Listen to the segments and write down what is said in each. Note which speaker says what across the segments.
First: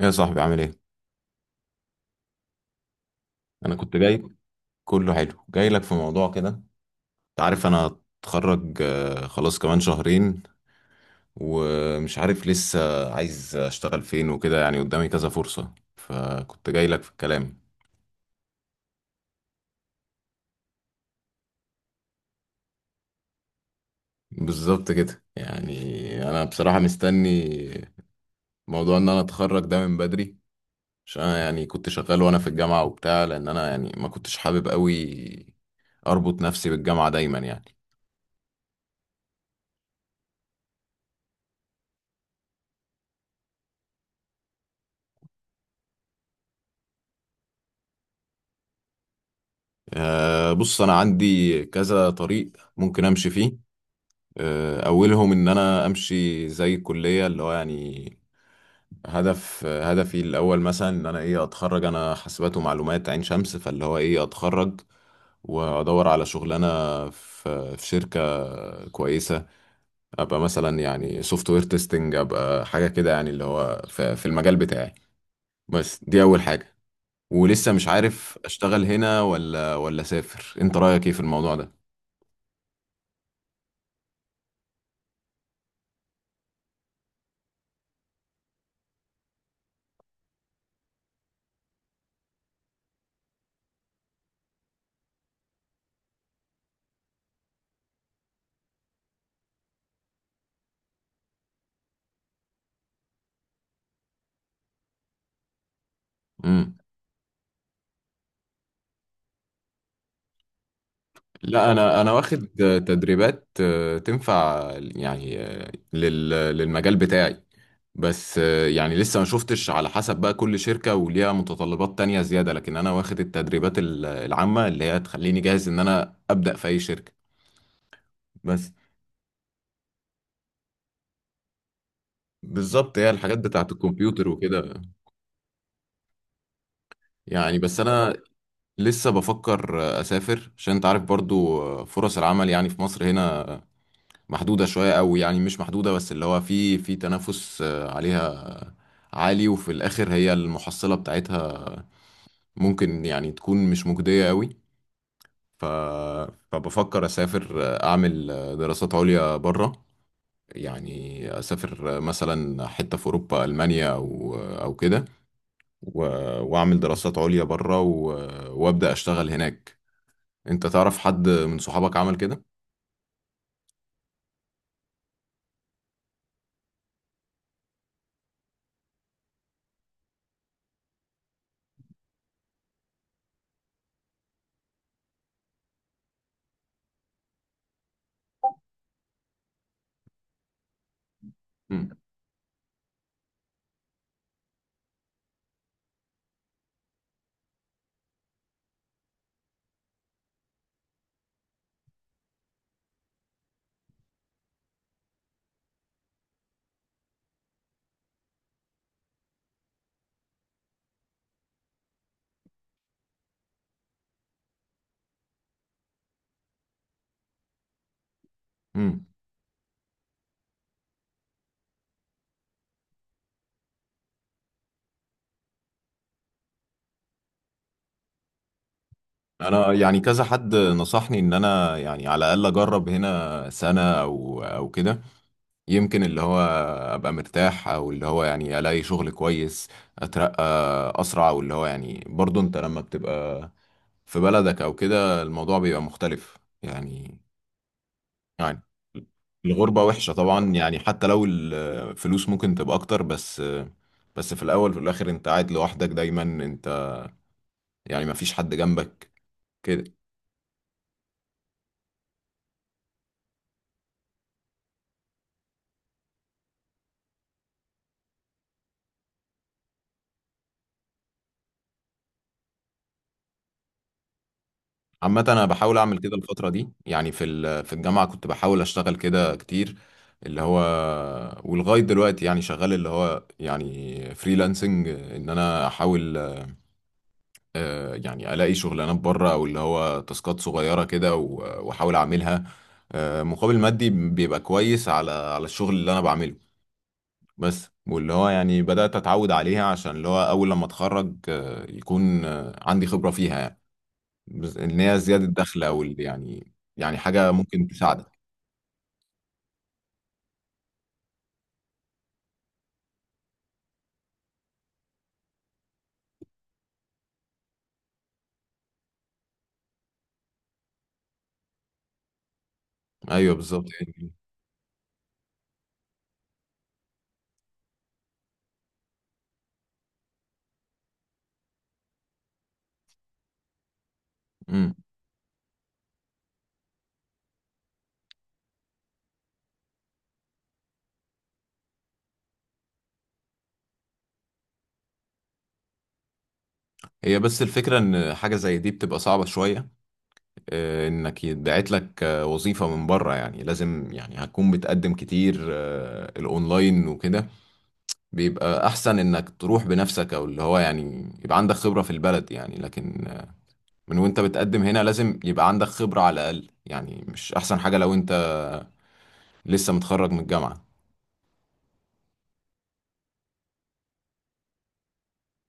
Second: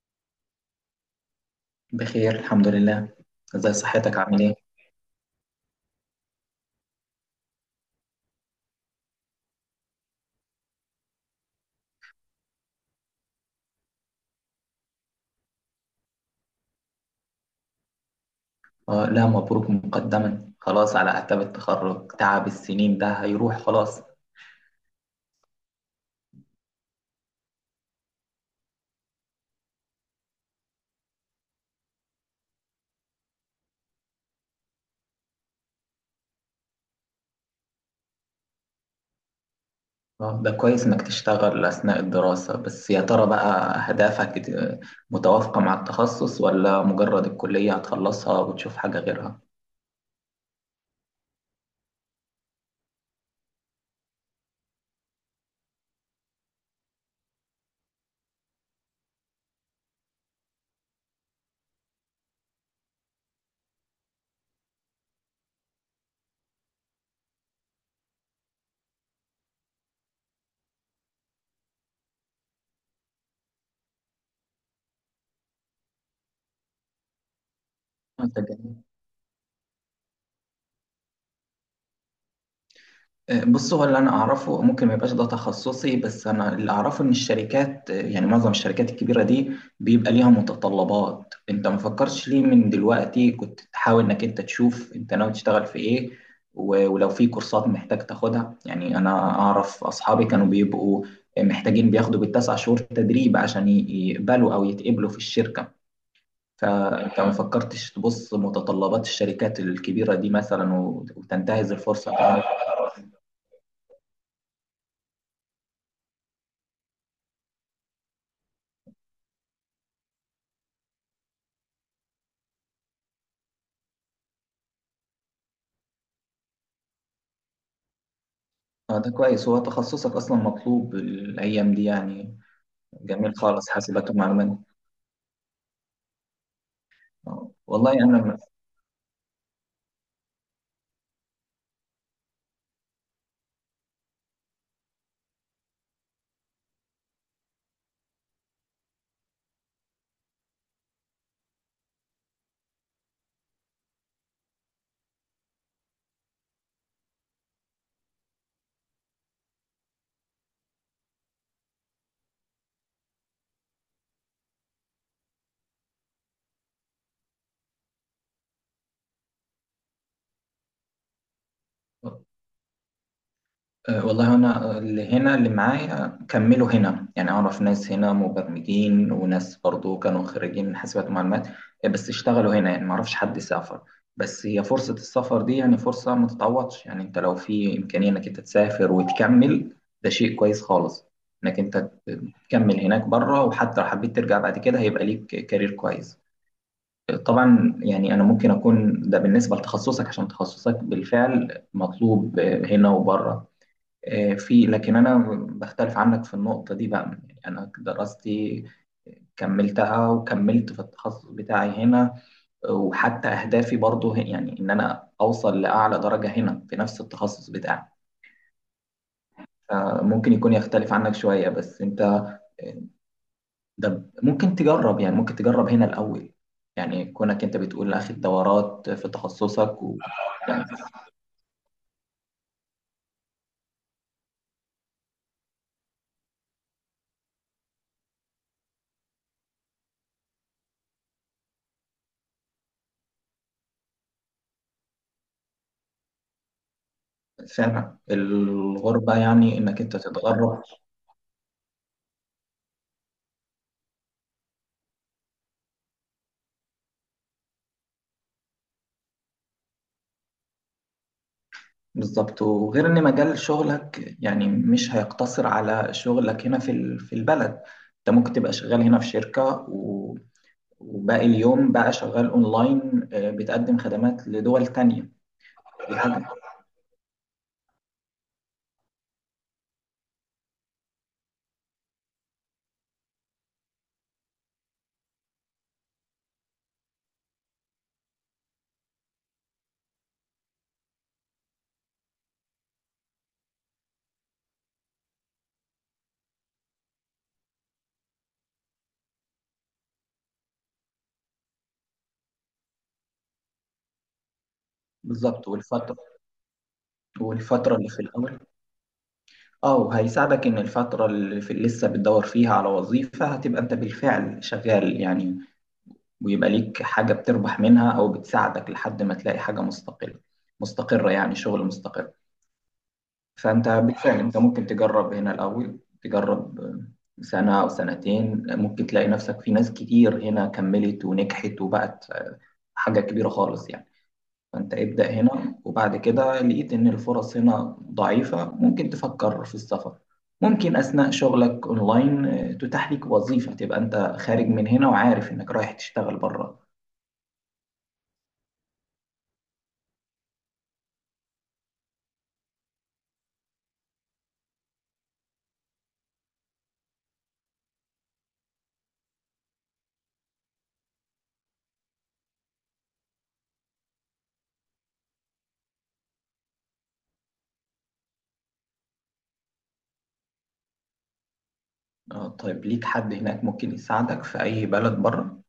Speaker 1: يا صاحبي، عامل ايه؟
Speaker 2: بخير الحمد لله. ازي
Speaker 1: انا كنت
Speaker 2: صحتك؟
Speaker 1: جاي.
Speaker 2: عامل ايه؟
Speaker 1: كله حلو، جاي لك في موضوع كده. انت عارف انا هتخرج، خلاص كمان شهرين، ومش عارف لسه عايز اشتغل فين وكده. يعني قدامي كذا فرصة، فكنت جاي لك في الكلام.
Speaker 2: آه، لا مبروك مقدما، خلاص على اعتاب التخرج، تعب السنين ده هيروح خلاص.
Speaker 1: بالظبط كده يعني. انا بصراحة مستني موضوع ان انا اتخرج ده من بدري، عشان انا يعني كنت شغال وانا في الجامعة وبتاع، لان انا يعني ما كنتش حابب قوي اربط نفسي بالجامعة دايما يعني.
Speaker 2: آه ده كويس انك تشتغل اثناء الدراسة، بس يا ترى بقى اهدافك متوافقة مع التخصص، ولا مجرد الكلية هتخلصها وتشوف حاجة غيرها؟
Speaker 1: بص، أنا عندي كذا طريق ممكن أمشي فيه. أولهم إن أنا أمشي زي الكلية، اللي هو يعني هدفي الأول مثلا إن أنا إيه أتخرج. أنا حاسبات ومعلومات عين شمس، فاللي هو إيه أتخرج وأدور على شغلانة في شركة كويسة، أبقى مثلا يعني سوفت وير تيستنج، أبقى حاجة كده يعني اللي هو في المجال بتاعي. بس دي أول حاجة. ولسه مش عارف
Speaker 2: ده جميل.
Speaker 1: أشتغل هنا ولا أسافر. أنت رأيك إيه في الموضوع ده؟
Speaker 2: بص، هو اللي انا اعرفه، ممكن ما يبقاش ده تخصصي، بس انا اللي اعرفه ان الشركات، يعني معظم الشركات الكبيره دي، بيبقى ليها متطلبات. انت ما فكرتش ليه من دلوقتي كنت تحاول انك انت تشوف انت ناوي تشتغل في ايه، ولو في كورسات محتاج تاخدها؟ يعني انا اعرف اصحابي كانوا بيبقوا محتاجين بياخدوا بالتسع شهور تدريب عشان يقبلوا او يتقبلوا في الشركه.
Speaker 1: امم
Speaker 2: فانت ما فكرتش تبص متطلبات الشركات الكبيره دي مثلا وتنتهز
Speaker 1: لا، انا
Speaker 2: الفرصه؟
Speaker 1: انا واخد تدريبات تنفع يعني للمجال بتاعي. بس يعني لسه ما شفتش، على حسب بقى كل شركة وليها متطلبات تانية زيادة، لكن انا واخد التدريبات العامة اللي هي تخليني جاهز ان انا ابدأ في اي شركة بس.
Speaker 2: اه ده كويس، هو تخصصك اصلا مطلوب الايام دي يعني.
Speaker 1: بالظبط، هي
Speaker 2: جميل
Speaker 1: الحاجات
Speaker 2: خالص،
Speaker 1: بتاعت
Speaker 2: حاسبات
Speaker 1: الكمبيوتر
Speaker 2: ومعلومات.
Speaker 1: وكده
Speaker 2: آه،
Speaker 1: يعني. بس
Speaker 2: والله
Speaker 1: انا
Speaker 2: انا
Speaker 1: لسه بفكر اسافر، عشان انت عارف برضو فرص العمل يعني في مصر هنا محدودة شوية أوي. يعني مش محدودة، بس اللي هو في تنافس عليها عالي. وفي الاخر، هي المحصلة بتاعتها ممكن يعني تكون مش مجدية قوي. ف... فبفكر اسافر، اعمل دراسات عليا بره. يعني اسافر مثلا حتة في اوروبا، المانيا او كده، و... واعمل دراسات عليا بره، وابدا اشتغل هناك. انت تعرف حد من صحابك عمل كده؟
Speaker 2: آه، والله انا اللي هنا اللي معايا كملوا هنا، يعني اعرف ناس هنا مبرمجين وناس برضو كانوا خريجين من حاسبات ومعلومات، بس اشتغلوا هنا، يعني ما اعرفش حد سافر. بس هي فرصة السفر دي يعني فرصة ما تتعوضش، يعني انت لو في امكانية انك انت تسافر وتكمل، ده شيء كويس خالص، انك انت
Speaker 1: مم.
Speaker 2: تكمل هناك بره، وحتى لو حبيت ترجع بعد كده هيبقى ليك كارير كويس. طبعا يعني انا ممكن اكون ده بالنسبه لتخصصك، عشان تخصصك بالفعل مطلوب هنا وبره، آه، في. لكن انا بختلف عنك في النقطه دي بقى، يعني انا دراستي كملتها وكملت في التخصص بتاعي هنا، وحتى اهدافي برضو يعني ان انا اوصل لاعلى درجه هنا في نفس التخصص بتاعي.
Speaker 1: مم.
Speaker 2: فممكن يكون يختلف عنك شويه، بس انت ده ممكن تجرب، يعني ممكن تجرب هنا الاول، يعني كونك انت بتقول اخد دورات في
Speaker 1: انا
Speaker 2: تخصصك
Speaker 1: يعني كذا حد نصحني ان انا يعني على الاقل اجرب هنا سنة او كده، يمكن اللي هو ابقى مرتاح، او اللي هو يعني الاقي شغل كويس، اترقى اسرع، او اللي هو يعني برضو انت لما بتبقى في بلدك او كده الموضوع بيبقى مختلف. يعني
Speaker 2: فعلا
Speaker 1: يعني
Speaker 2: الغربة، يعني إنك
Speaker 1: الغربة
Speaker 2: أنت
Speaker 1: وحشة طبعا.
Speaker 2: تتغرب.
Speaker 1: يعني حتى لو الفلوس ممكن تبقى اكتر، بس بس في الاول وفي الاخر انت قاعد لوحدك دايما. انت يعني مفيش حد جنبك كده.
Speaker 2: بالظبط، وغير إن مجال شغلك يعني مش هيقتصر على شغلك هنا في في البلد، أنت ممكن تبقى شغال هنا في شركة و- وباقي اليوم بقى شغال أونلاين، بتقدم خدمات لدول تانية.
Speaker 1: عامة أنا بحاول
Speaker 2: دي
Speaker 1: أعمل كده
Speaker 2: حاجة.
Speaker 1: الفترة دي. يعني في الجامعة كنت بحاول أشتغل كده كتير، اللي هو ولغاية دلوقتي يعني شغال، اللي هو يعني فريلانسنج، إن أنا أحاول يعني ألاقي شغلانات بره، أو اللي هو تاسكات صغيرة كده وأحاول أعملها. مقابل مادي بيبقى كويس على الشغل اللي أنا بعمله. بس واللي هو يعني بدأت أتعود عليها، عشان اللي هو أول لما أتخرج يكون عندي خبرة فيها يعني. ان هي زياده
Speaker 2: بالظبط.
Speaker 1: دخل، او
Speaker 2: والفترة
Speaker 1: يعني يعني حاجه ممكن
Speaker 2: والفترة اللي في
Speaker 1: تساعدك.
Speaker 2: الأول، أه، وهيساعدك إن الفترة اللي في لسه بتدور فيها على وظيفة، هتبقى أنت بالفعل شغال يعني، ويبقى ليك حاجة بتربح منها أو بتساعدك لحد ما تلاقي حاجة مستقلة مستقرة، يعني شغل مستقر.
Speaker 1: ايوه، بالظبط
Speaker 2: فأنت
Speaker 1: يعني.
Speaker 2: بالفعل أنت ممكن تجرب هنا الأول، تجرب سنة أو سنتين، ممكن تلاقي نفسك. في ناس كتير هنا كملت ونجحت وبقت حاجة كبيرة خالص يعني.
Speaker 1: امم
Speaker 2: فأنت ابدأ هنا، وبعد كده لقيت إن الفرص هنا ضعيفة ممكن تفكر في السفر. ممكن أثناء شغلك أونلاين تتاح لك وظيفة تبقى أنت خارج من هنا، وعارف إنك رايح تشتغل بره.
Speaker 1: هي بس الفكره ان حاجه زي دي بتبقى صعبه شويه، انك يتبعت لك وظيفه من بره. يعني لازم، يعني هتكون بتقدم كتير الاونلاين وكده. بيبقى احسن انك تروح بنفسك، او اللي هو يعني يبقى عندك خبره في البلد. يعني لكن من وانت بتقدم هنا لازم يبقى عندك خبره على الاقل. يعني مش احسن حاجه لو انت لسه متخرج من الجامعه.
Speaker 2: اه طيب، ليك حد هناك ممكن يساعدك في أي بلد بره؟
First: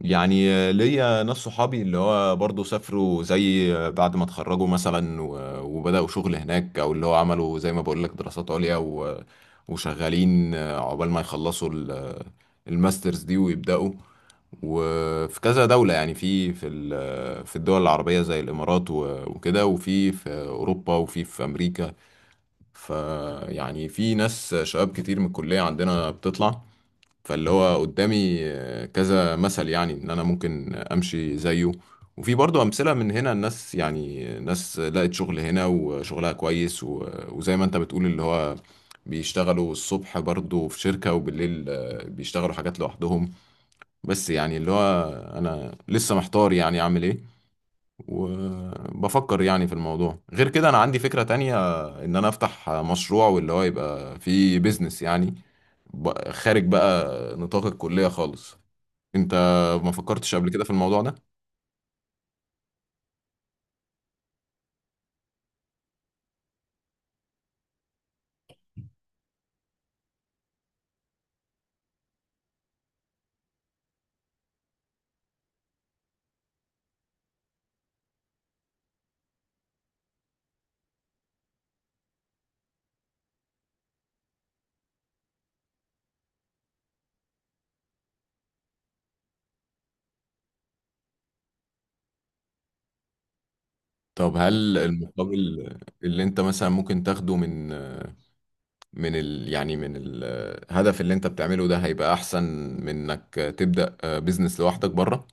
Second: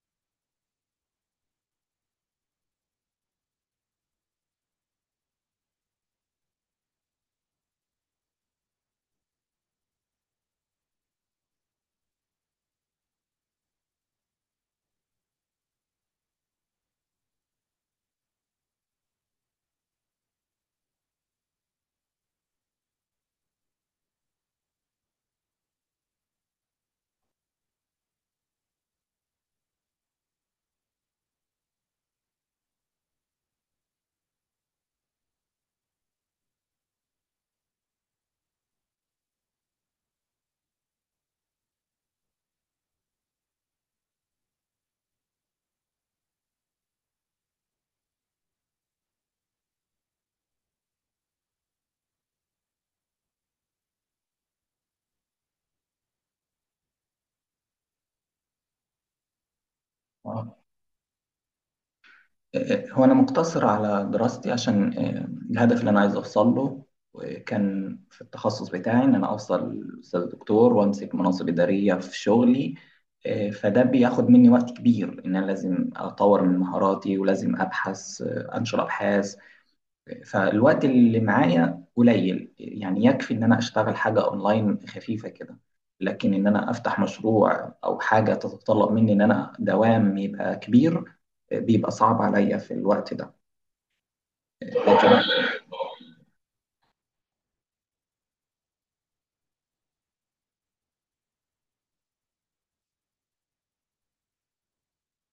Speaker 1: يعني ليا ناس صحابي اللي هو برضه سافروا، زي بعد ما اتخرجوا مثلا، وبدأوا شغل هناك. او اللي هو عملوا زي ما بقول لك دراسات عليا، وشغالين عقبال ما يخلصوا الماسترز دي ويبدأوا. وفي كذا دولة يعني في الدول العربية زي الإمارات، وكده، وفي أوروبا، وفي أمريكا. فيعني في ناس شباب كتير من الكلية عندنا بتطلع. فاللي هو قدامي كذا مثل، يعني ان انا ممكن امشي زيه. وفي برضه امثله من هنا، الناس يعني ناس لقت شغل هنا وشغلها كويس، وزي ما انت بتقول اللي هو بيشتغلوا الصبح برضه في شركه، وبالليل بيشتغلوا حاجات لوحدهم. بس يعني اللي هو انا لسه محتار، يعني اعمل ايه. وبفكر يعني في الموضوع. غير كده، انا عندي فكره تانية، ان انا افتح مشروع واللي هو يبقى فيه بيزنس يعني. خارج بقى نطاق الكلية خالص. انت ما فكرتش قبل
Speaker 2: اه.
Speaker 1: كده في الموضوع ده؟
Speaker 2: هو أنا مقتصر على دراستي عشان الهدف اللي أنا عايز أوصل له، كان في التخصص بتاعي، إن أنا أوصل أستاذ دكتور وأمسك مناصب إدارية في شغلي. فده بياخد مني وقت كبير، إن أنا لازم أطور من مهاراتي ولازم أبحث، أنشر أبحاث. فالوقت اللي معايا قليل، يعني يكفي ان انا اشتغل حاجة اونلاين خفيفة كده، لكن ان انا افتح مشروع او حاجة تتطلب مني ان انا دوام يبقى كبير، بيبقى صعب عليا في الوقت ده.
Speaker 1: طب هل
Speaker 2: لكن
Speaker 1: المقابل اللي انت مثلا ممكن تاخده من من ال يعني من الهدف اللي انت بتعمله ده هيبقى احسن من انك تبدأ بيزنس لوحدك بره؟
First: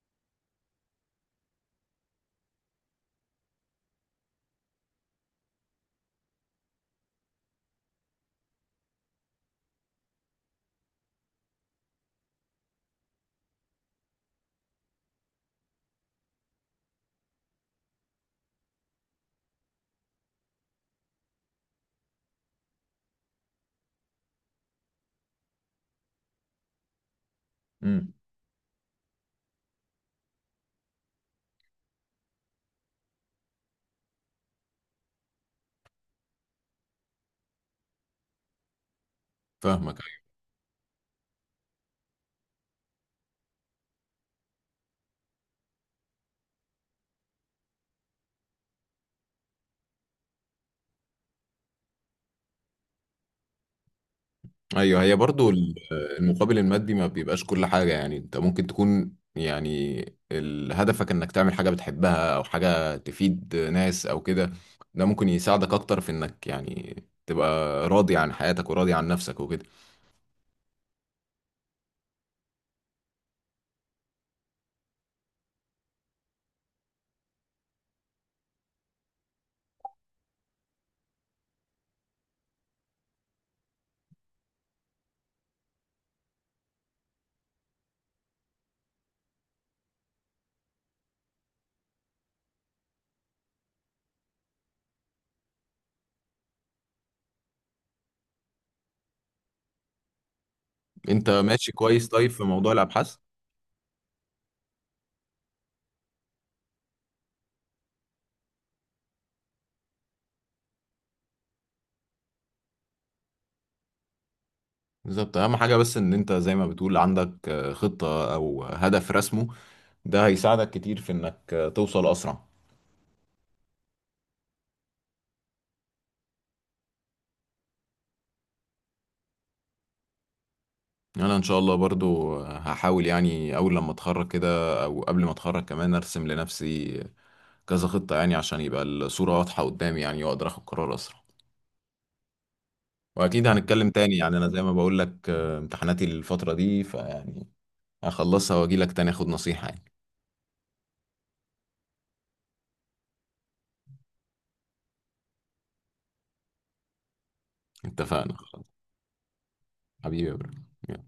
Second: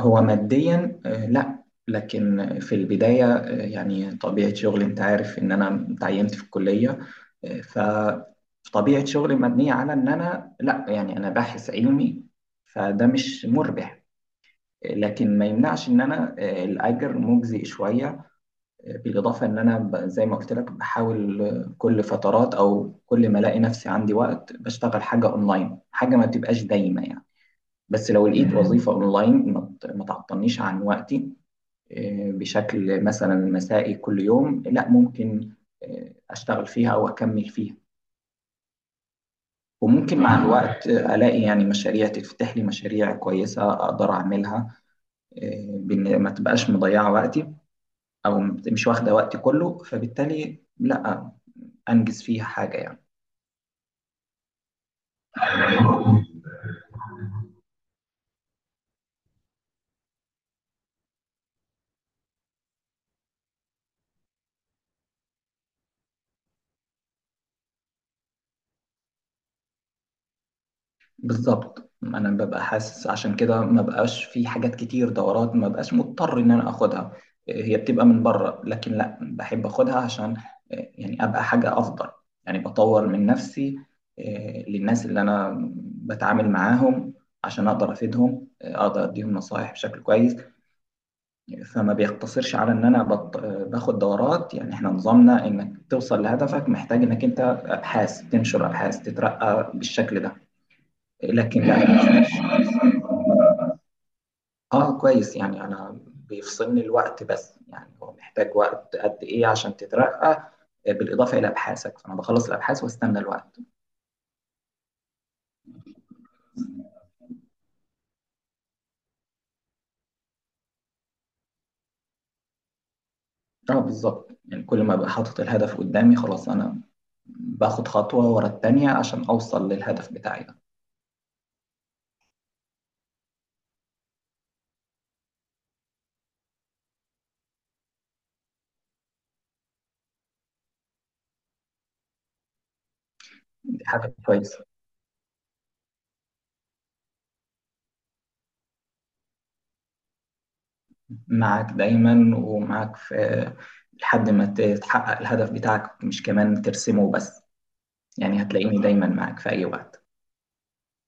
Speaker 2: هو ماديا لا، لكن في البداية، يعني طبيعة شغلي، انت عارف ان انا تعينت في الكلية، آه، فطبيعة شغلي مبنية على ان انا لا، يعني انا باحث علمي، فده مش مربح. لكن ما يمنعش ان انا الاجر مجزي شويه، بالاضافه ان انا زي ما قلت لك، بحاول كل فترات او كل ما الاقي نفسي عندي وقت بشتغل حاجه اونلاين، حاجه ما بتبقاش دايمه يعني. بس
Speaker 1: امم
Speaker 2: لو لقيت وظيفه اونلاين ما ما تعطلنيش عن وقتي، بشكل مثلا مسائي كل يوم، لا ممكن اشتغل فيها او اكمل فيها.
Speaker 1: فاهمك.
Speaker 2: وممكن مع الوقت الاقي يعني مشاريع، تفتح لي مشاريع كويسه اقدر اعملها، بإن ما تبقاش مضيعه وقتي، او مش واخده وقتي كله، فبالتالي لا انجز فيها حاجه يعني.
Speaker 1: ايوه، هي برضو المقابل المادي ما بيبقاش كل حاجة. يعني انت ممكن تكون يعني هدفك انك تعمل حاجة بتحبها، او حاجة تفيد ناس او كده. ده ممكن يساعدك اكتر في انك يعني تبقى راضي عن حياتك وراضي عن نفسك وكده.
Speaker 2: بالظبط، انا ببقى حاسس عشان كده ما بقاش في حاجات كتير، دورات ما بقاش مضطر ان انا اخدها، هي بتبقى من بره، لكن لا بحب اخدها عشان يعني ابقى حاجه افضل، يعني بطور من نفسي للناس اللي انا بتعامل معاهم، عشان اقدر افيدهم، اقدر اديهم نصائح بشكل كويس يعني. فما بيقتصرش على ان انا باخد دورات، يعني احنا نظامنا انك توصل لهدفك محتاج انك انت ابحاث، تنشر ابحاث تترقى بالشكل ده،
Speaker 1: انت
Speaker 2: لكن
Speaker 1: ماشي
Speaker 2: لا
Speaker 1: كويس. طيب،
Speaker 2: مفيش.
Speaker 1: في موضوع الابحاث،
Speaker 2: اه كويس، يعني انا بيفصلني الوقت، بس يعني هو محتاج وقت قد ايه عشان تترقى بالاضافه الى ابحاثك؟ فانا بخلص الابحاث واستنى الوقت.
Speaker 1: بالظبط اهم حاجة بس ان انت زي ما بتقول عندك خطة او هدف رسمه، ده هيساعدك كتير في انك توصل اسرع.
Speaker 2: اه بالظبط، يعني كل ما ابقى حاطط الهدف قدامي، خلاص انا باخد خطوه ورا التانيه عشان اوصل للهدف بتاعي ده.
Speaker 1: يعني انا ان شاء الله برضو هحاول، يعني اول لما اتخرج كده او قبل ما اتخرج كمان، ارسم لنفسي كذا خطة يعني، عشان يبقى الصورة واضحة قدامي يعني، واقدر اخد قرار اسرع. واكيد
Speaker 2: دي
Speaker 1: هنتكلم
Speaker 2: حاجه
Speaker 1: تاني. يعني انا زي
Speaker 2: كويسه.
Speaker 1: ما بقول لك امتحاناتي الفترة دي، فيعني هخلصها واجي لك تاني اخد نصيحة يعني.
Speaker 2: معاك دايما، ومعاك في، لحد ما تتحقق الهدف بتاعك، مش كمان ترسمه بس،
Speaker 1: اتفقنا
Speaker 2: يعني
Speaker 1: خلاص.
Speaker 2: هتلاقيني دايما معاك في أي وقت.
Speaker 1: حبيبي يا برو.